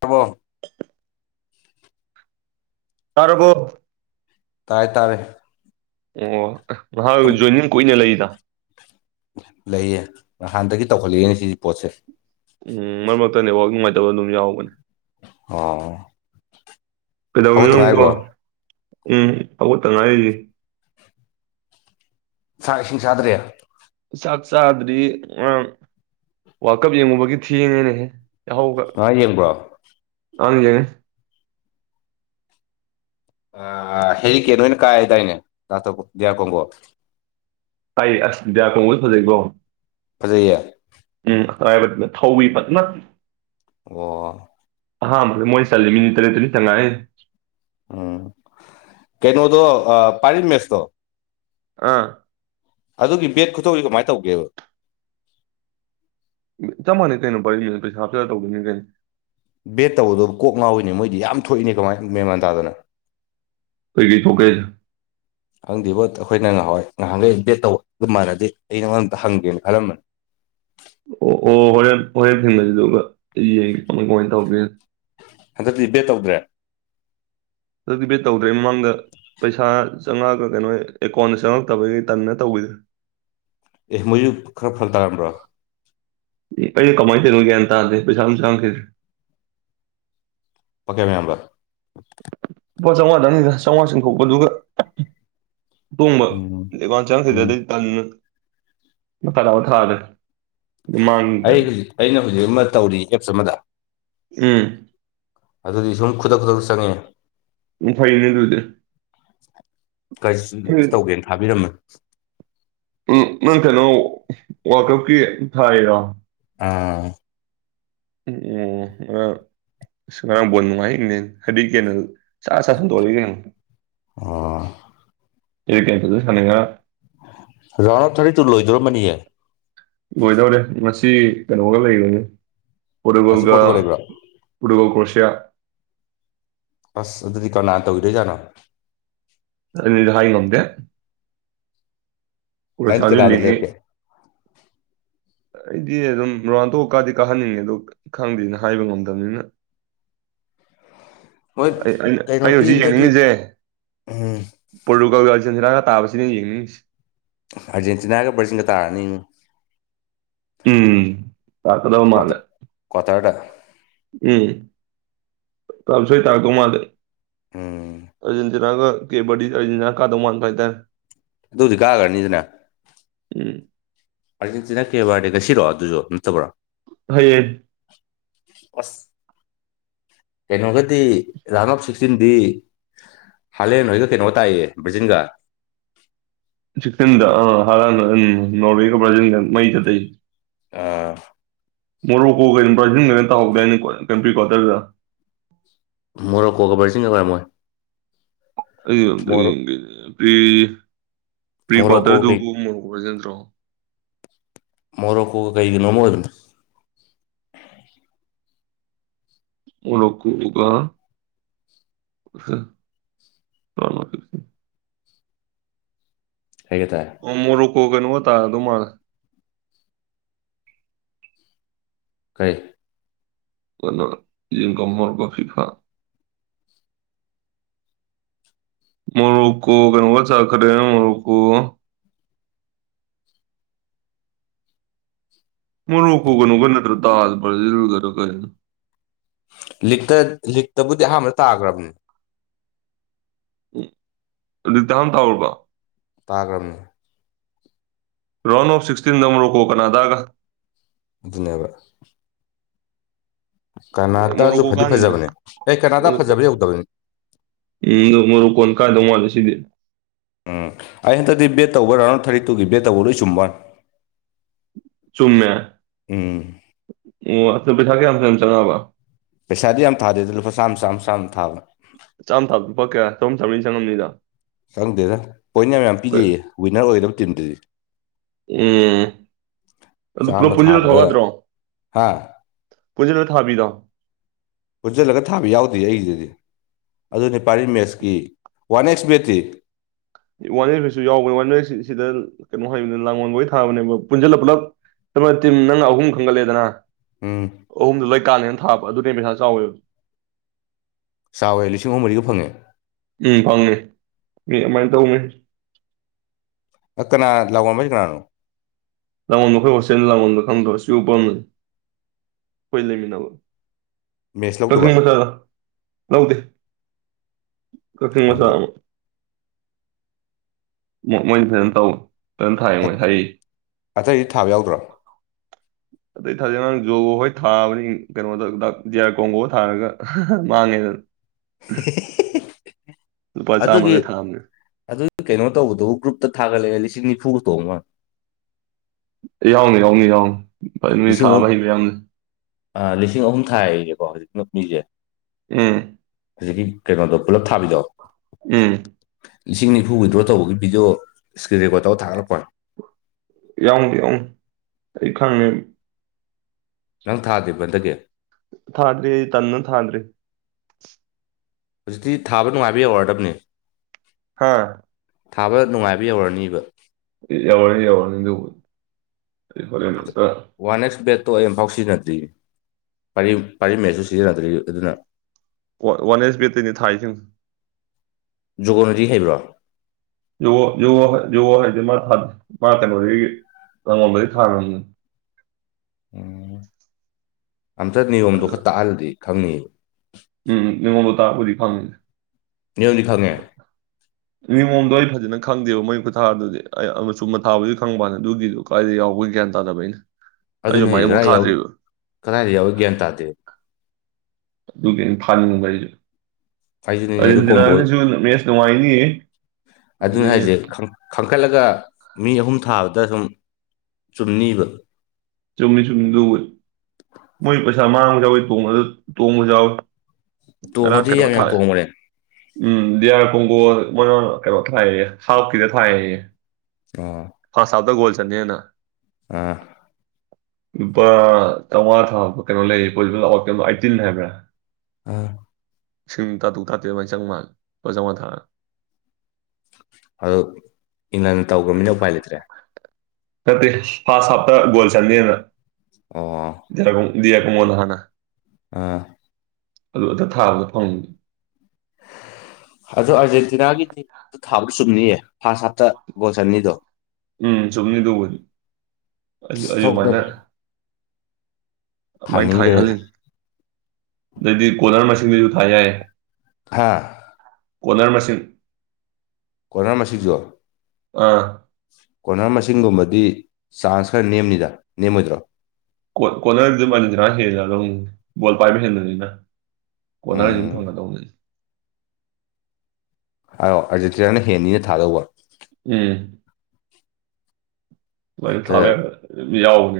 ꯇꯕꯣ ꯇꯔꯒꯣ ꯇꯥꯏ ꯇꯥꯔꯦ ꯑꯣ ꯃꯍꯥꯛ ꯑꯗꯨꯝ ꯖꯣꯏꯅꯤꯡ ꯀꯨꯏꯅ ꯂꯩꯗ ꯂꯩꯌꯦ ꯅꯍꯥꯟꯗꯒꯤ ꯇꯧꯈꯠꯂꯛꯏꯅꯦ ꯁꯤꯒꯤ ꯄꯣꯠꯁꯦ ꯎꯝ ꯃꯔꯛ ꯃꯔꯛꯇꯅꯦ ꯋꯥꯛ ꯅꯨꯡꯉꯥꯏꯇꯕ ꯑꯗꯨꯝ ꯌꯥꯎꯕꯅꯦ ꯑꯣ ꯀꯩꯗꯧꯔꯤꯅꯣ ꯍꯥꯎꯗ ꯅꯪꯕꯣ ꯉꯥꯏꯕ ꯎꯝ ꯐꯕꯨꯠꯇ ꯉꯥꯏꯁꯤ ꯁꯥ ꯏꯁꯤꯡ ꯆꯥꯗ꯭ꯔꯦ ꯆꯥꯛ ꯆꯥꯗꯗꯤ ꯉꯔꯥꯡ ꯋꯥꯔꯀꯞ ꯌꯦꯡꯉꯨꯕꯒꯤ ꯊꯦꯡꯉꯦꯅꯦꯍꯦ ꯑ ꯌꯦꯡꯕ ꯑꯥꯡ ꯑ ꯍꯦꯛ ꯀꯦ ꯅꯣꯏꯅ ꯀꯥꯏ ꯇꯥꯏꯅꯦ ꯌꯥ ꯀꯣꯒꯣ ꯑꯩ ꯑꯁ ꯗ꯭ꯌꯥ ꯈꯣꯡꯕꯁꯨ ꯐꯖꯩꯀꯣ ꯐꯖꯌꯦ ꯥꯏꯕ ꯊꯧꯕꯋꯤ ꯐ ꯅ [unintelligible] ꯑꯣ ꯑꯥ ꯃꯣꯏꯅꯤꯁꯂ ꯃꯤꯅꯤꯇꯔꯦ ꯇꯔꯤ ꯊꯉꯥꯏꯦ ꯎꯝ ꯀꯩꯅꯣꯗꯣ ꯄꯥꯔꯤ ꯃꯦꯁꯇꯣ ꯑꯥ ꯑꯗꯨꯒꯤ ꯚꯦꯠ ꯈꯨꯇꯧꯁꯤ ꯀꯃꯥꯏꯅ ꯇꯧꯒꯦꯕ ꯆꯞ ꯃꯥꯟꯅꯩ ꯀꯩꯅꯣ ꯄꯔꯤ ꯄꯩꯁꯥ ꯍꯥꯞꯆꯤꯂꯒ ꯇꯧꯗꯣꯏꯅꯤ ꯀꯩꯅꯣ ꯕꯦꯠ ꯇꯧꯕꯗꯣ ꯀꯣꯛ ꯉꯥꯎꯏꯅꯦ ꯃꯣꯏꯗꯤ ꯌꯥꯝ ꯊꯣꯛꯏꯅꯦ ꯀꯃꯥꯏ ꯃꯦꯟꯃꯥꯟ ꯇꯥꯗꯅ ꯀꯩꯀꯩ ꯊꯣꯛꯀꯦ ꯍꯥꯏꯁꯦ ꯈꯪꯗꯦꯕꯣ ꯑꯩꯈꯣꯏꯅ ꯉꯍꯥ ꯋꯥꯏ ꯉꯍꯥꯟꯈꯩ ꯕꯦꯠ ꯇꯧꯕ ꯑꯗꯨ ꯃꯥꯟꯅꯗꯤ ꯑꯩ ꯅꯉꯣꯟ ꯑꯝꯇ ꯍꯪꯒꯦꯅ ꯈꯜꯂꯝꯕꯅꯤ ꯑꯣ ꯑꯣ ꯍꯣꯔꯦꯟ ꯍꯣꯔꯦꯟ ꯊꯦꯡꯅꯁꯤꯗꯨ ꯑꯗꯨꯒ ꯌꯦꯡꯒꯦ ꯀꯃꯥꯏꯅ ꯇꯧꯕꯒ ꯍꯟꯗꯛꯇꯤ ꯕꯦꯠ ꯇꯧꯗ꯭ꯔꯦ ꯕꯦꯠ ꯇꯧꯗ꯭ꯔꯦ ꯃꯃꯥꯡꯗ ꯄꯩꯁꯥ ꯆꯪꯉꯛꯑꯒ ꯀꯩꯅꯣ ꯑꯦꯀꯥꯎꯟꯗ ꯆꯪꯉꯛꯇꯕꯈꯩ ꯇꯟꯗꯅ ꯇꯧꯕꯈꯤꯗ꯭ꯔꯦ ꯑꯦ ꯃꯣꯏꯁꯨ ꯈꯔ ꯐꯜ ꯇꯥꯔꯝꯕ꯭ꯔꯣ ꯑꯩꯁꯨ ꯀꯃꯥꯏ ꯇꯧꯔꯤꯅꯣ ꯒꯌꯥꯟ ꯇꯥꯗ ꯄꯩꯁꯥ ꯃꯇꯥ ꯆꯉꯛꯇꯔ꯭ꯦ ꯀꯌꯥꯝ ꯌꯥꯝꯕ ꯂꯨꯄꯥ ꯆꯥꯝꯃꯉꯥꯗꯥꯪꯅꯤꯗ ꯆꯥꯝꯃꯉꯥ ꯆꯤꯡꯊꯣꯛꯄ ꯑꯗꯨꯒ ꯇꯣꯡꯕ ꯎꯝ ꯂꯩ ꯋꯥꯣꯟ ꯎꯝ ꯆꯪꯁꯤꯗꯩ ꯇꯟꯅ ꯃꯈꯥ ꯇꯥ ꯊꯥꯔꯦ ꯑꯩ ꯃꯥꯡꯗꯟ ꯍꯧꯖꯤꯛ ꯑꯩꯅ ꯍꯧꯖꯤꯛ ꯑꯃ ꯇꯧꯔꯤ ꯑꯦꯞꯁ ꯑꯃꯗ ꯎꯝ ꯑꯗꯨꯗꯤ ꯁꯨꯝ ꯈꯨꯗꯛ ꯈꯨꯗꯛ ꯆꯪꯉꯦ ꯎꯝ ꯐꯩꯅꯦ ꯑꯗꯨꯗꯤ ꯀꯔꯅꯥꯖꯤꯠꯁꯨ ꯇꯧꯒꯦꯅ ꯊꯥꯕꯤꯔꯝꯃ [inaudible] ꯎꯝ ꯅꯪ ꯀꯩꯅꯣ ꯋꯥꯀꯞꯀꯤ ꯊꯥꯏꯔꯣ ꯑꯥ ꯎꯝ ꯑ ꯑ ꯉꯔꯥꯡꯝꯕꯣꯟ ꯅꯨꯡꯉꯥꯏꯅꯦ ꯍꯥꯏꯗꯤ ꯀꯦꯅ ꯁꯥꯥꯛ ꯆ ꯁꯟꯗꯣꯛꯏ ꯀꯩꯅꯣ ꯑꯣ ꯀ ꯀ ꯑꯗꯨ ꯁꯅꯤꯡꯉ ꯔꯥꯎꯟꯗ ꯑꯣꯐ ꯊꯔꯇꯤ ꯇꯨ ꯂꯣꯏꯗꯣꯔꯝꯃꯅꯤꯌꯦ ꯂꯣꯏꯗꯧꯔꯦ ꯃꯁꯤ ꯀꯩꯅꯣꯒ ꯂꯩꯕꯅꯤ ꯉꯁꯤ ꯄꯣꯔꯇꯨꯒꯣꯜꯒ ꯄꯣꯔꯇꯨꯒꯜ ꯂꯩꯕ꯭ꯔꯣ ꯀꯔꯣꯁꯤꯌꯥ ꯑꯁ ꯑꯗꯨꯗꯤ ꯀꯅꯥ ꯇꯧꯗꯣꯏꯖꯥꯠꯅꯣ ꯍꯥꯏ ꯉꯝꯗꯦ ꯅꯪꯗꯤ ꯀꯔꯣꯁꯤꯌꯥꯁꯗꯨ ꯀꯅꯥꯗ ꯂꯤꯡꯉꯤ ꯂꯦꯞꯀꯦ ꯑꯩꯗꯤ ꯑꯗꯨꯝ ꯔꯣꯅꯥꯟꯟꯗꯣ ꯀꯥꯗꯤ ꯀꯥꯍꯟꯅꯤꯡꯉꯦ ꯑꯗꯣ ꯈꯪꯗꯦꯅ ꯍꯥꯏꯕ ꯉꯝꯗꯕꯅꯤꯅ [unintelligible] ꯃꯣꯏ ꯑꯩꯅ ꯀꯩꯅꯣ ꯍꯧꯖꯤꯛ ꯄꯤꯕꯗꯗꯤ ꯌꯦꯡꯅꯤꯡꯉꯁꯦ ꯎꯝ ꯄꯣꯔꯇꯨꯒꯜꯒ ꯑꯔꯒꯦꯟꯇꯤꯅꯥ ꯇꯥꯕꯁꯤꯅ ꯌꯦꯡꯅꯤꯡ ꯉꯤꯁꯤ ꯑꯥꯔꯖꯦꯟꯇꯤꯅꯥꯒ ꯕꯔꯖꯤꯜꯒ ꯇꯥꯔꯅꯤ ꯎꯝ ꯇꯥꯔꯛꯀꯗꯕ ꯃꯥꯜꯂꯦ ꯀꯥꯇꯔꯗ ꯀꯊꯔ [unintelligible] ꯎꯝ ꯇꯥꯗꯤ ꯁꯣꯏ ꯇꯥꯔꯥꯛꯇꯣꯏ ꯃꯥꯟꯗꯦ ꯎꯝ ꯑꯗꯨ [unintelligible] ꯑꯗꯨꯗꯤ ꯀꯥꯈ꯭ꯔꯅꯤꯗꯅ ꯎꯝ ꯑꯥꯔꯖꯦꯟꯇꯤꯅꯥ ꯀꯦꯕꯥꯔꯗꯤ ꯉꯁꯤꯔꯣꯑꯣ ꯑꯗꯨꯁꯨ ꯅꯠꯇꯕ꯭ꯔꯥ ꯍꯌꯦꯡ ꯑꯁ ꯀꯩꯅꯣꯒꯗꯤ ꯔꯧꯟꯗ ꯑꯣꯐ ꯁꯤꯛꯇꯤꯟꯗꯤ ꯍꯂꯦꯟꯒ ꯀꯩꯅꯣ ꯇꯥꯏꯌꯦ ꯕ꯭ꯔꯖꯤꯟꯒ ꯁꯤꯗ ꯑ ꯍꯥꯔ ꯎꯝ ꯅꯣ ꯀ꯭ꯔ ꯃꯩ ꯆ [unintelligible] ꯑꯥ ꯃꯣꯔꯣꯛ ꯀꯣꯛ ꯀ ꯄ꯭ꯔꯥꯏꯟ ꯀꯔꯤ ꯇꯧꯍꯧꯗꯅꯤ ꯀꯟꯇ꯭ꯔꯤ ꯀ꯭ꯋꯥꯇꯔꯗ ꯃꯣꯔꯣꯀꯣ ꯀꯕꯔꯁꯤꯡ ꯀꯈꯔꯦ ꯃꯣꯏ ꯑꯩ ꯑꯣꯝꯇ ꯌꯦꯡꯒꯦꯅꯦꯔꯤ ꯄ꯭ꯔꯤ ꯃꯣꯔꯣꯀꯣ ꯀꯩ ꯀ꯭ꯋꯥꯇꯔꯗꯨꯕꯨ ꯭ꯔꯣ ꯃꯣꯔꯣ ꯀꯣꯒ ꯀꯩꯒꯤꯅꯣꯃꯔ ꯎꯅ ꯀ ꯎꯒ ꯁ ꯀꯩ ꯍꯥꯏꯇꯥꯔꯦ ꯃꯔꯨ ꯀꯣꯒꯩꯅ ꯋꯥꯇꯥ ꯑꯗꯨꯨꯃꯔ ꯀꯩ ꯀꯣ ꯖꯤ ꯀꯝꯃꯔꯒ ꯐꯤꯐꯥ ꯃꯔꯨꯀꯣ ꯀꯪꯒ ꯆꯈꯔꯦ ꯃꯔꯨꯀꯣ ꯃ ꯔꯣꯀꯣꯒꯅꯨꯒ ꯅꯠꯇ꯭ꯔ ꯇꯥꯁꯒꯔ ꯀ ꯂꯤꯛꯇ ꯂꯤꯛꯇꯕꯨꯗꯤ ꯑꯍꯥꯟꯕꯗ ꯇꯥꯈ꯭ꯔꯕꯅꯤ ꯎꯗ ꯍꯥꯟ ꯇꯎꯔꯔꯕ ꯇꯥꯈ꯭ꯔꯕꯅꯤ ꯔꯥꯎꯟ ꯑꯣꯐ ꯁꯤꯛꯁꯇꯤꯟ ꯅꯝꯕꯔꯣ ꯀꯣ ꯀꯅꯥꯗꯥꯒ ꯑꯗꯨꯅꯦꯕ ꯀꯅꯥꯇꯥꯁꯨ ꯃꯣꯔꯣꯛꯀꯣ ꯐꯗꯤ ꯀꯥꯅꯤꯗ ꯐꯖꯕꯅꯦ ꯑꯦ ꯀꯅꯥꯗꯥ ꯐꯖꯕꯗꯤ ꯌꯧꯗꯕꯅꯤ ꯎꯝ ꯃꯔꯨꯀꯣꯟ ꯀꯥꯏꯗꯣ ꯃꯥꯗ ꯁꯤꯗꯤ ꯎꯝ ꯑꯩ ꯍꯟꯗꯛꯇꯤ ꯕꯦꯠ ꯇꯧꯕ ꯔꯥꯎꯟ ꯊꯥꯔꯇꯤ ꯇꯨꯒꯤ ꯕꯦꯠ ꯇꯧꯕ ꯂꯣꯏ ꯁꯨꯝꯕꯟ ꯆꯨꯝꯃꯦ ꯑꯣ ꯑ ꯊꯥ ꯀ ꯐ ꯆꯉꯕ ꯄꯩꯁꯥꯗꯤ ꯌꯥꯝ ꯊꯥꯗꯦꯗ ꯂꯨꯄꯥ ꯆꯥꯝꯃ ꯆꯥꯝ ꯆꯥꯝ ꯊꯥꯕ ꯆꯥꯝ ꯊꯥꯄ ꯀꯌꯥ ꯆꯝ ꯊꯅꯤꯅ ꯆꯪꯂꯝꯝꯅꯤꯗ ꯈꯪꯗꯦꯗ ꯄꯣꯏꯟ ꯌꯥꯝ ꯌꯥꯝ ꯄꯤꯖꯩꯌꯦ ꯋꯤꯟꯅꯔ ꯑꯣꯏꯗꯕ ꯇꯤꯝꯗꯨꯗꯤ ꯎꯝ ꯑꯗꯨ ꯄꯣ ꯄꯨꯖꯤ ꯊꯋꯥꯗ꯭ꯔꯣ ꯍꯥ ꯄꯨꯖꯅ ꯊꯥꯕꯤꯗꯥ ꯄꯨꯟꯁꯤꯜꯂꯒ ꯊꯥꯕ ꯌꯥꯎꯗꯦ ꯑꯩꯒꯤꯗꯗꯤ ꯑꯗꯨꯅꯦꯄꯥꯔꯤ ꯃꯁꯀꯤ ꯋꯥꯟ ꯑꯦꯛꯁ ꯕꯇ꯭ꯔꯤ ꯋꯥꯟꯔꯁꯤꯁꯨ ꯌꯥꯎꯕꯅꯦ ꯋꯥꯟ ꯁꯤꯗ ꯀꯩꯅꯣ ꯍꯥꯏꯕꯅꯤꯅ ꯂꯥꯡꯜꯕꯩ ꯊꯥꯕꯅꯦꯕ ꯄꯨꯟꯁꯤꯜꯂ ꯄꯨꯂꯞ ꯅꯪꯅ ꯑꯍꯨꯝ ꯈꯪꯒꯠꯂꯦꯗꯅ ꯎꯝ ꯑꯍꯨꯝꯗꯨ ꯂꯣꯏ ꯀꯥꯂꯦꯅ ꯊꯥꯕ ꯑꯗꯨꯅꯦ ꯄꯩꯁꯥ ꯆꯥꯎꯋꯦ ꯆꯋꯏ ꯂꯤꯁꯤꯡ ꯍꯨꯝ ꯃꯔꯤꯒ ꯐꯪꯉꯦ ꯎꯝ ꯐꯪꯉꯦ ꯃꯤ ꯑꯗꯨꯃꯥꯏꯅ ꯇꯧꯅꯤ ꯑ ꯀꯅꯥ ꯂꯥꯎꯑꯣꯕ ꯀꯅꯥꯅꯣ ꯂꯃꯟꯗꯈꯩ ꯍꯣꯁ ꯂꯃꯟꯗ ꯈꯪꯗꯁꯤ ꯎ ꯄꯥꯝꯅ ꯐꯣꯏ ꯂꯩꯃꯤꯟꯅꯕ ꯃꯦꯠꯁ ꯂꯧꯗꯕ ꯇꯖꯅꯤ ꯃꯁꯂ ꯂꯎꯗ ꯀ ꯃꯁ ꯈꯪꯗꯦ ꯑꯃ ꯃꯣꯏꯗꯤ ꯐꯖꯅ ꯇꯧꯋ ꯑꯇꯩꯗꯤ ꯊꯥꯕ ꯌꯥꯎꯗ꯭ꯔꯣ ꯑꯗꯩ ꯊꯥꯖꯛꯅꯥꯡ ꯖꯣꯒ ꯍꯣꯏ ꯊꯥꯕꯅꯤ ꯀꯩꯅꯣꯗ ꯖꯤꯌꯥꯔ ꯀꯣꯡꯒꯣ ꯊꯥꯔꯒ ꯃꯥꯡꯉꯦꯗꯅ [inaudible] ꯂꯨꯄꯥ ꯑꯗꯨꯒꯤ ꯆꯥꯝꯃꯒ ꯊꯥꯕꯅꯦ ꯑꯗꯨꯒꯤ ꯀꯩꯅꯣ ꯇꯧꯕꯗꯨꯕꯨ ꯒ꯭ꯔꯨꯞꯇ ꯊꯥꯒꯠꯂꯛꯒ ꯂꯤꯁꯤꯡ ꯆꯅꯤ ꯐꯨꯒꯇꯣ ꯑꯃ ꯃꯤ ꯂꯤꯁꯤꯡ ꯑꯍꯨꯝ ꯊꯥꯕ ꯍꯕ ꯌꯥꯝꯅꯤ ꯂꯤꯁꯤꯡ ꯑꯍꯨꯝ ꯊꯥꯏꯅꯦꯀꯣ ꯍꯧꯖꯤꯛ ꯃꯤꯁꯦ ꯎꯝ ꯍꯧꯖꯤꯛꯀꯤ ꯀꯩꯅꯣꯗꯣ ꯄꯨꯜꯂꯞ ꯊꯥꯕꯤꯌꯛꯑꯣ ꯎꯝ ꯂꯤꯁꯤꯡꯅꯤꯐꯨ ꯋꯤꯗ꯭ꯔꯣ ꯇꯧꯕꯒꯤ ꯚꯗꯤꯑꯣ ꯏꯁꯀ꯭ꯔꯤꯟ ꯔꯦꯀꯣꯔꯗ ꯇꯧ ꯊꯒꯠꯂꯛꯄꯅꯦ ꯌꯥꯎ ꯌꯥꯎ ꯑꯩ ꯈꯪꯉ ꯅꯪ ꯊꯥꯗꯦꯕꯟꯗꯗꯤ ꯊꯥꯗ꯭ꯔꯤ ꯇꯟꯅ ꯊꯥꯗ꯭ꯔꯤ ꯍꯧꯖꯤꯛꯇꯤ ꯊꯥꯕ ꯅꯨꯡꯉꯥꯏꯕ ꯌꯥꯏ ꯑꯣꯏꯔꯗꯕꯅꯦ ꯍꯥꯥ ꯊꯥꯕ ꯅꯨꯡꯉꯥꯏꯕ ꯌꯧꯔꯅꯤꯕ ꯌꯥꯋꯥꯅꯤ ꯌꯥꯋꯥꯅꯤꯗꯧꯕ ꯑꯩ ꯐꯦꯅꯠꯇ ꯇꯣ ꯑꯐꯥꯎ ꯁꯤꯖꯤꯟꯅꯗ꯭ꯔꯤ ꯄꯥꯔꯤ ꯃꯠꯁꯨ ꯁꯤꯖꯤꯟꯅꯗ꯭ꯔꯤ ꯑꯗꯨꯅ ꯋꯥꯟ ꯑꯦꯁ ꯕꯦꯠꯇꯔꯤꯅꯤ ꯊꯥꯁꯤꯡ ꯖꯒꯣꯅꯇꯤ ꯍꯩꯕ꯭ꯔꯥ ꯌ ꯊ ꯃꯥ ꯀꯩꯅꯣ ꯔ ꯑꯉꯣ ꯂꯩꯩ ꯊꯒ ꯎꯝ ꯑꯝꯇ ꯅꯤꯌꯣꯝꯗꯣ ꯈꯔ ꯇꯥꯛꯍꯂꯗꯤ ꯈꯪꯅꯤꯕ ꯅꯤꯡꯅꯤꯉꯂꯇ ꯋꯥꯔꯤ ꯐꯪ ꯅꯅꯤꯌꯨ ꯂꯈꯥꯡꯒꯦ ꯅꯤꯉꯣꯝꯗꯣ ꯑꯩ ꯐꯖꯅ ꯈꯪꯗꯦꯕ ꯃꯩ ꯈꯨꯊꯥꯗꯨꯗꯤ ꯑꯩ ꯃꯆꯨꯝ ꯃ ꯊꯥꯕꯗꯤ ꯈꯪꯕꯅꯤ ꯑꯗꯨꯒꯤꯁꯨ ꯀꯥꯏ ꯌꯥꯎꯕꯒꯤ ꯒ꯭ꯌꯥꯟ ꯇꯥꯗꯕ ꯑꯩꯅ ꯑꯩꯁꯨ ꯑꯗꯨꯅ ꯑꯩꯖꯤꯛ ꯑꯗꯨꯃꯥꯏꯅꯐꯥꯎ ꯀꯗꯥꯏꯎ ꯊꯥꯗ꯭ꯔꯤꯕ ꯀꯗꯥꯏꯗ ꯌꯥꯎꯋ ꯒ꯭ꯌꯥꯟ ꯇꯥꯗꯦ ꯑꯗꯨꯒꯤꯩꯅ ꯊꯥꯅꯤꯡꯕ ꯑꯩꯁꯨ ꯑꯩꯁꯨꯅꯤꯅꯦ ꯑꯗꯨ ꯑꯥꯔꯖꯦꯟꯇꯤꯅꯥꯒꯁꯨ ꯃꯦꯁ ꯅꯨꯡꯉꯥꯏꯅꯤꯌꯦ ꯑꯗꯨꯅꯤ ꯍꯥꯏꯁꯦ ꯄꯈꯠꯂꯒ ꯃꯤ ꯑꯍꯨꯝ ꯊꯥꯕꯗ ꯁꯨꯝ ꯆꯨꯝꯅꯤꯕ ꯆꯨꯝꯅꯤ ꯆꯨꯝꯅꯤ ꯂꯋ ꯃꯣꯏ ꯄꯩꯁꯥ ꯃꯥꯡꯕ ꯌꯥꯎꯋꯤ ꯇꯣꯡꯕꯁꯨ ꯌꯥꯎꯋꯤ ꯑꯔ ꯇꯣꯡꯉꯗꯤ ꯀꯩꯅꯣ ꯌꯥꯝ ꯌꯥꯝ ꯊꯥꯏ ꯇꯣꯡꯕꯅꯦ ꯎꯝ ꯌꯥꯔꯄꯨꯒꯣ ꯃꯣꯏꯅ ꯀꯩꯅꯣ ꯊꯥꯏꯌꯦ ꯍꯥꯞꯈꯤꯗ ꯊꯥꯏꯌꯦ ꯑ ꯐꯥꯟ ꯁꯥꯕꯗꯒꯣꯜ ꯆꯦꯅ ꯑ ꯇꯋꯥ ꯊꯥꯕ ꯀꯩꯅꯣ ꯂꯩꯇꯤꯟ ꯍꯥꯏꯕ꯭ꯔꯥ ꯑꯥ ꯁꯤꯡ ꯇꯥꯇꯨ ꯇꯥꯇꯦ ꯃꯥꯏ ꯆꯪ ꯃꯥꯜ ꯄꯖꯉ ꯊꯥꯛ ꯑꯣ ꯏꯍꯅ ꯇꯧꯈ꯭ꯔꯃꯤꯅ ꯎꯄꯥꯏ ꯂꯩꯇ꯭ꯔꯦ ꯐ ꯍꯥ ꯍꯥꯞꯇ ꯣꯜ ꯆꯅꯤ ꯍꯥꯏꯅ ꯑ ꯗꯌꯥ ꯀꯃꯣꯜ ꯍꯅ ꯑꯥ ꯑꯗꯨ ꯑꯗ ꯊꯥꯕꯒ ꯐꯪꯒꯦ ꯑꯗ ꯑꯥꯔꯖꯦꯟꯇꯤꯅꯥꯒꯤ ꯇꯤꯝ ꯊꯥꯕ ꯆꯨꯝꯅꯤꯌꯦ ꯐꯥꯁꯥꯁꯇꯠꯇ ꯒꯣꯁꯅꯤꯗꯣ ꯑꯨ ꯃꯅꯦ ꯑꯗꯨꯃꯥꯏꯅ ꯊꯥꯏ ꯊꯥꯅꯤꯡꯈ꯭ꯔꯦꯗ ꯈꯜꯂꯤ ꯑꯗꯩꯗꯤ ꯀꯣꯂꯔ ꯃꯁꯤꯡꯁꯤꯁꯨ ꯊꯥ ꯌꯥꯏ ꯍꯥꯥ ꯀꯣꯅꯔ ꯃꯁꯤꯡꯁꯤꯟ ꯑꯣꯅ ꯃꯁꯤꯁꯨ ꯑꯥ ꯀꯣꯅꯔ ꯃꯁꯤꯡꯒꯨꯝꯕꯗꯤ ꯆꯥꯟꯁ ꯈꯔ ꯅꯦꯝꯅꯤꯗ ꯅꯦꯝꯃꯣꯏꯗ꯭ꯔꯣ ꯀꯣꯔꯅꯔ ꯑꯗꯨꯝ ꯑꯅꯤꯁꯤꯔꯥ ꯍꯦꯜꯂꯦ ꯑꯗꯨꯝ ꯕꯣꯜ ꯄꯥꯏꯕ ꯍꯦꯟꯕꯅꯤꯅ ꯀꯣꯅꯥꯔꯤꯁꯤꯡ ꯎꯝ ꯊꯧꯅꯥ ꯇꯧꯅ ꯍꯥꯏꯑꯣ ꯑꯔꯖꯦꯟꯇꯤꯔꯅ ꯍꯦꯅꯤꯅ ꯊꯥꯗꯧꯕ ꯎꯝ ꯑꯗ ꯊꯦ ꯌꯥꯑꯣ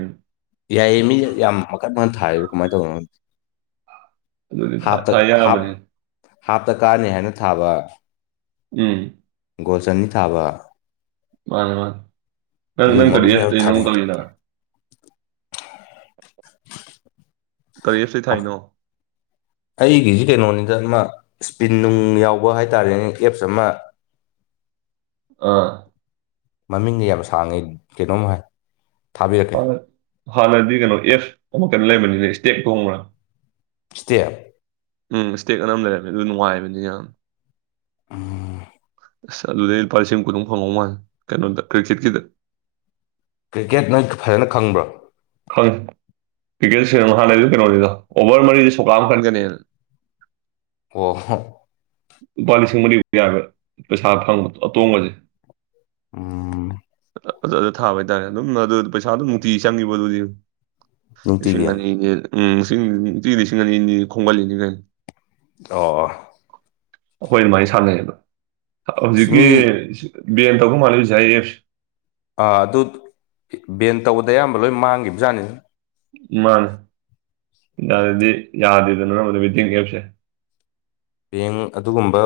[unintelligible] [inaudible] ꯌꯥꯏꯌꯦ ꯃꯤ ꯌꯥꯝ ꯃꯈꯟ ꯃꯈꯟ ꯊꯥ ꯀꯃꯥꯏꯅ ꯇꯧꯅꯣ ꯑꯗꯨꯗꯤ ꯊꯥ ꯍꯥꯞꯇ ꯊꯥ ꯌꯥꯕꯅꯤ ꯍꯞ ꯀꯥꯅꯤ ꯍꯥꯏꯅ ꯊꯥꯕ ꯎꯝ ꯒꯣꯜ ꯆꯅꯤ ꯊꯥꯕ ꯃꯥꯅꯦ ꯃꯥ ꯀ ꯅꯪ ꯑꯗꯨꯒꯨꯝꯕ ꯃꯌꯥꯝ ꯀꯗꯤꯁꯇꯅ ꯊꯥꯅꯩ ꯀꯗ ꯀꯔꯤꯦꯞꯁꯤ ꯊꯥꯏꯅꯣ ꯑꯩꯒꯤꯁꯤ ꯀꯩꯅꯣꯅꯤꯗ ꯑꯃ ꯏꯁꯄꯤꯟ ꯅꯨꯡ ꯌꯥꯎꯕ ꯍꯥꯏꯇꯥꯥꯔꯦꯅꯦ ꯑꯦꯞꯁ ꯑꯃ ꯑꯥ ꯃꯃꯤꯡꯗꯤ ꯌꯥꯝ ꯁꯥꯡꯉꯤ ꯀꯩꯅꯣꯝ ꯍꯥꯏ ꯊꯥꯕꯤꯔꯛꯀꯦ ꯍꯥꯟꯅꯗꯤ ꯀꯩꯅꯣ ꯑꯦꯐ ꯑꯃ ꯀꯩꯅ ꯂꯩꯕꯅꯤꯅ ꯏꯁꯇꯦꯦꯛ ꯈꯣꯡꯕ꯭ꯔꯥ ꯁꯤꯇꯦꯌꯥ ꯎꯝ ꯏꯁꯇꯦꯛ ꯑꯅꯝ ꯂꯩꯔꯝꯃꯦ ꯑꯗꯨ ꯅꯨꯡꯉꯥꯏꯕꯅꯤ ꯌꯥꯝ ꯑꯝ ꯑꯁ ꯑꯗꯨꯗꯩ ꯂꯨꯄꯥꯁꯤꯡ ꯈꯨꯗꯝ ꯐꯪꯉꯧ ꯃꯥꯜ ꯀꯩꯅꯣꯗ ꯀ꯭ꯔꯤꯛꯀꯦꯠꯀꯤꯗ ꯀ꯭ꯔꯤꯀꯦꯠꯅꯣꯏ ꯐꯖꯅ ꯈꯪꯕ꯭ꯔꯥ ꯈꯪ ꯀ꯭ꯔꯤꯛꯀꯦꯠ ꯍꯥꯟꯅꯩꯗꯤ ꯀꯩꯅꯣꯅꯤꯗ ꯑꯣꯚꯔ ꯃꯔꯤꯁ ꯁꯣꯛꯄꯥ ꯑꯃ ꯈꯟꯒꯅꯤ ꯑꯣ ꯍ ꯂꯨꯄꯥ ꯂꯤꯁꯤꯡ ꯃꯔꯤ ꯌꯥꯕ ꯄꯩꯁꯥ ꯐꯪꯕꯗ ꯑꯇꯣꯡꯕꯁꯦ ꯎꯝ ꯑꯗꯨ ꯑꯗꯨꯗ ꯊꯥꯕ ꯍꯥꯏꯇꯥꯔꯦ ꯑꯗꯨꯝ ꯑꯗꯨ ꯄꯩꯁꯥ ꯑꯗꯨꯝ ꯅꯨꯡꯇꯤ ꯆꯪꯈꯤꯕ ꯑꯗꯨꯗꯤ ꯅꯨꯡꯇꯤꯒꯤ ꯂꯁꯤꯡꯅꯤ ꯏꯅꯦ ꯎꯝ ꯁꯅꯤ ꯏꯅꯦ ꯈꯣꯡꯕꯥ ꯂꯤꯅꯤꯒꯥꯏ ꯑꯣ ꯑꯩꯈꯣꯏ ꯑꯗꯨꯃꯥꯏꯅ ꯁꯥꯟꯅꯩꯌꯦꯕ ꯑꯁ ꯍꯧꯖꯤꯛꯀꯤ ꯃꯤ ꯕꯦꯟꯇꯥꯎ ꯀꯧꯕ ꯃꯥꯂ ꯖꯥꯏ ꯑꯦꯐ ꯑ ꯑꯗꯨ ꯕꯦꯟ ꯇꯧꯕꯗ ꯑꯌꯥꯝꯕ ꯂꯣꯏ ꯃꯥꯡꯈꯤꯕꯖꯥꯠꯅꯤ ꯃꯥꯅꯦꯗꯤ ꯌꯥꯗꯦꯗꯅ ꯅꯝꯕꯗꯤ ꯋꯤꯇꯤꯡ ꯑꯦꯞꯁꯦ ꯕꯦꯡ ꯑꯗꯨꯒꯨꯝꯕ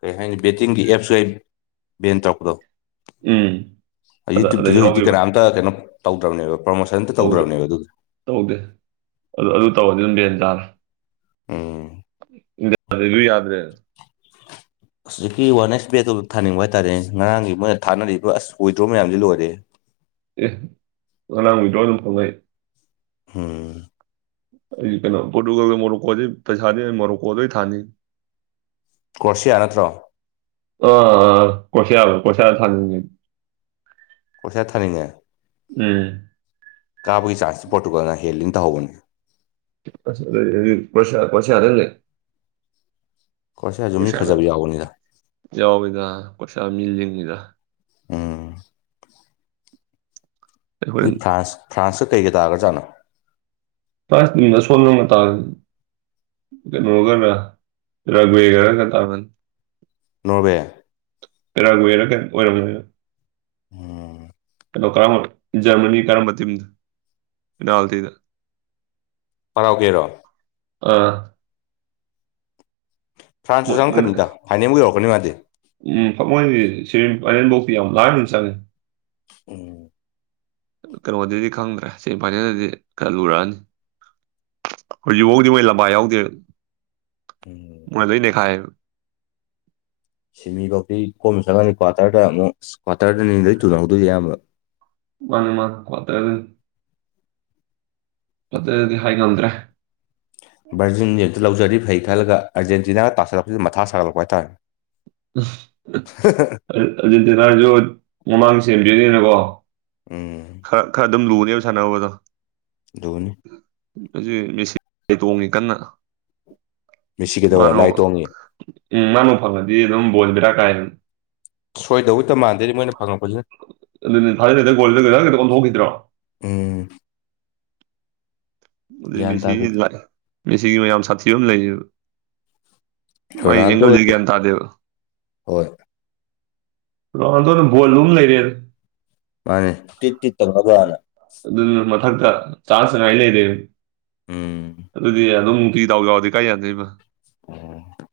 ꯀꯩ ꯍꯥꯏꯅꯤ ꯕꯦꯇꯤꯡꯒꯤ ꯑꯦꯞꯁꯨ ꯑꯩ ꯕꯦꯟ ꯇꯧꯔꯛꯄꯗꯣ ꯎꯝ ꯑꯗ ꯑꯗ ꯌꯨꯇꯌꯨꯕꯇꯁꯨ ꯍꯧꯖꯤꯛꯇꯤ ꯌꯥꯎꯈꯤꯕ ꯀꯅꯥꯝꯇ ꯀꯩꯅꯣ ꯇꯧꯗ꯭ꯔꯕꯅꯦꯕ ꯄ꯭ꯔꯣꯃꯣꯁꯟ ꯑꯝꯇ ꯇꯧꯗꯦ ꯇꯧꯗ꯭ꯔꯕꯅꯦꯕ ꯑꯗꯨꯒꯤ ꯇꯧꯗꯦ ꯑꯗꯨ ꯑꯗꯨ ꯇꯧꯔꯗꯤ ꯑꯗꯨꯝ ꯚꯦꯟ ꯆꯥꯔꯦ ꯎꯝ ꯌꯥꯗ꯭ꯔꯦꯁꯨ ꯌꯥꯗ꯭ꯔꯦ [unintelligible] [inaudible] ꯍꯧꯖꯤꯛꯀꯤ ꯋꯥꯟ ꯑꯦꯁ ꯕꯦꯛꯇꯣ ꯊꯥꯅꯤꯡꯕ ꯍꯥꯏꯇꯥꯥꯔꯦ ꯉꯔꯥꯡꯒꯤ ꯃꯣꯏꯅ ꯊꯥꯅꯔꯤꯕ ꯑꯁ ꯋꯤꯗ꯭ꯔꯣ ꯃꯌꯥꯝꯁꯤ ꯂꯣꯏꯔꯦ ꯑꯦ ꯑꯗꯨꯅꯥꯡ ꯃꯤꯗꯂ ꯑꯗꯨꯝ ꯐꯣꯉꯩ ꯎꯝ ꯑꯩ ꯀꯩꯅꯣ ꯄꯣꯔꯇꯨꯒꯗ ꯃꯔꯣꯔꯣꯛꯀꯣꯗꯩ ꯄꯩꯁꯥꯗꯤ ꯑꯩ ꯃꯔꯣꯔꯣꯛꯀꯣꯗꯩ ꯊꯥꯅꯤꯩ ꯀꯣꯔ꯭ꯔꯣꯁꯤꯌꯥ ꯅꯠꯇ꯭ꯔꯣ ꯑꯥ ꯑꯥ ꯀꯁꯕ ꯀꯁ ꯊꯥꯡ ꯀꯁꯌꯥ ꯊꯥꯉꯦ ꯎꯝ ꯀꯥꯕꯒꯤ ꯆꯥꯟꯁꯇ ꯄꯣꯠꯇꯨꯀꯗꯅ ꯍꯦꯜꯂꯤꯅ ꯇꯧꯍꯧꯕꯅꯤ ꯁ ꯄꯁ ꯄꯁ ꯍꯥꯏꯔ ꯂꯩ ꯀ꯭ꯔꯣꯁꯤꯌꯥꯁꯨ ꯃꯤ ꯀꯁꯅ ꯐꯖꯕ ꯌꯥꯎꯕꯅꯤꯗ ꯌꯥꯋꯥ ꯃꯤꯗ ꯀꯁꯥ ꯃꯤꯜꯖ ꯃꯤꯗ ꯎꯝ ꯑꯗꯨ ꯐ꯭ꯔꯥꯟꯁ ꯐ꯭ꯔꯥꯟꯁꯇ ꯀꯩꯒ ꯇꯥꯒ꯭ꯔꯥꯖꯥꯠꯅꯣ ꯁꯜꯣ ꯇꯥ ꯀꯩꯅꯣꯒ ꯔꯒꯒꯔ ꯀ ꯇ ꯅꯣꯔꯋꯦ ꯇꯦꯔꯥꯒ ꯑꯣꯏꯔ ꯀ ꯑꯣꯏꯔꯝꯔ ꯎꯝ ꯩꯅꯣ ꯀꯔꯝꯕ ꯔꯃꯅꯤ ꯀꯔꯝꯗ ꯍꯔꯥꯎꯒꯦꯔꯣ ꯑꯥ ꯐ꯭ꯔꯥꯟꯁꯇꯁꯨ ꯆꯪꯪꯂꯉꯛꯀꯅꯤꯗ ꯍꯥꯏꯥꯏꯅꯦꯝꯕꯨ ꯌꯧꯔꯛꯀꯅꯤ ꯃꯥꯗꯗꯤ ꯂꯅꯕꯧꯄꯤꯤ ꯌꯥꯝ ꯂꯥꯛꯁꯦ ꯎꯝ ꯀꯩꯅꯣꯗꯗꯤ ꯈꯪꯗ꯭ꯔꯦ ꯁꯦꯃꯤꯐꯥꯏꯅꯦꯜꯗꯗꯤ ꯈꯔ ꯂꯨꯔꯛꯑꯅꯤ ꯍꯧꯖꯤꯛ ꯐꯥꯎꯗꯤ ꯃꯣꯏ ꯂꯝꯕꯥꯏ ꯌꯥꯎꯗꯦ ꯎꯝ ꯃꯣꯏ ꯂꯩꯅꯦꯈꯥꯏ ꯁꯤꯃꯤꯐꯧꯇꯤ ꯀꯣꯝꯅ ꯆꯪꯉꯅꯤ ꯀ꯭ꯋꯥꯇꯔꯗ ꯑꯃꯨꯛ ꯀ꯭ꯋꯥꯇꯔꯗꯅꯤꯗ ꯇꯨꯅꯍꯧꯗꯣꯏꯁ ꯑꯌꯥꯝꯕ ꯋꯥꯅꯤꯃ ꯀꯠꯇ ꯑꯗꯨ ꯑꯗꯨꯗꯨꯗꯒꯤ ꯍꯥꯏꯅꯗ꯭ꯔꯦ ꯕꯔꯖꯖꯤꯦꯟꯅꯤꯌꯝꯇ ꯂꯧꯖꯔꯤꯕ ꯐꯩ ꯈꯜꯂꯒ ꯑꯥꯔꯖꯦꯟꯇꯤꯅꯥꯒ ꯇꯥꯁꯤꯜꯂꯛꯄꯁꯤꯗ ꯃꯊ ꯁꯥꯒꯠꯂꯛꯄ ꯍꯥꯏ ꯇꯇꯥꯔꯦ ꯑꯗꯨ ꯅꯥꯟꯁꯨ ꯃꯃꯥꯡ ꯁꯦꯝꯗ꯭ꯔꯤꯅꯤꯅꯀꯣ ꯎꯝ ꯈꯔ ꯈꯔ ꯑꯗꯨꯝ ꯂꯨꯅꯦꯕ ꯁꯥꯟꯅꯅꯕꯕꯗꯣ ꯗꯣꯅꯤ ꯍꯧ ꯃꯦꯁꯤ ꯇꯣꯡꯉꯤ ꯀꯟꯅ ꯃꯤꯁꯤꯒꯗꯧꯔꯦ ꯃꯥꯅ ꯂꯥꯏ ꯇꯣꯡꯉꯤ ꯎꯝ ꯃꯥꯅꯨ ꯐꯪꯉꯗꯤ ꯑꯗꯨꯝ ꯕꯣꯟꯕꯤꯔꯥ ꯀꯥꯏꯅ ꯁꯣꯏꯗꯧꯇ ꯃꯥꯟꯗꯦꯗꯤ ꯃꯣꯏꯅ ꯐꯪꯉꯛꯄꯁꯤꯅ ꯀꯇꯀꯟꯈꯤꯗ꯭ꯔꯣ ꯎꯝ ꯑꯗꯨ ꯒ꯭ꯌꯥꯟ ꯃꯦꯁꯤꯒꯤ ꯇꯥꯗꯦ ꯃꯦꯁꯤꯒꯤ ꯃꯌꯥꯝ ꯁꯥꯊꯤꯕ ꯑꯃ ꯂꯩꯌꯦꯕ ꯃꯥꯏ ꯔꯣꯅꯥꯜꯗꯣ ꯌꯦꯒ ꯒ ꯇꯥꯗꯦꯕ ꯍꯣꯏ ꯂꯣꯗꯅ ꯕꯣꯜꯂ ꯑꯃ ꯂꯩꯔꯦ ꯃꯥꯅꯤ ꯇꯤ ꯇꯤꯇ ꯂꯒꯂ ꯐꯛꯇ ꯆꯥꯟꯁ ꯉꯥꯏ ꯂꯩꯔꯦ ꯎꯝ ꯑꯗꯨꯗꯤ ꯑꯗꯨꯝ ꯍꯗꯧꯒ ꯑꯣꯗꯤ ꯀꯥꯏ ꯌꯥꯅꯤ ꯑꯣ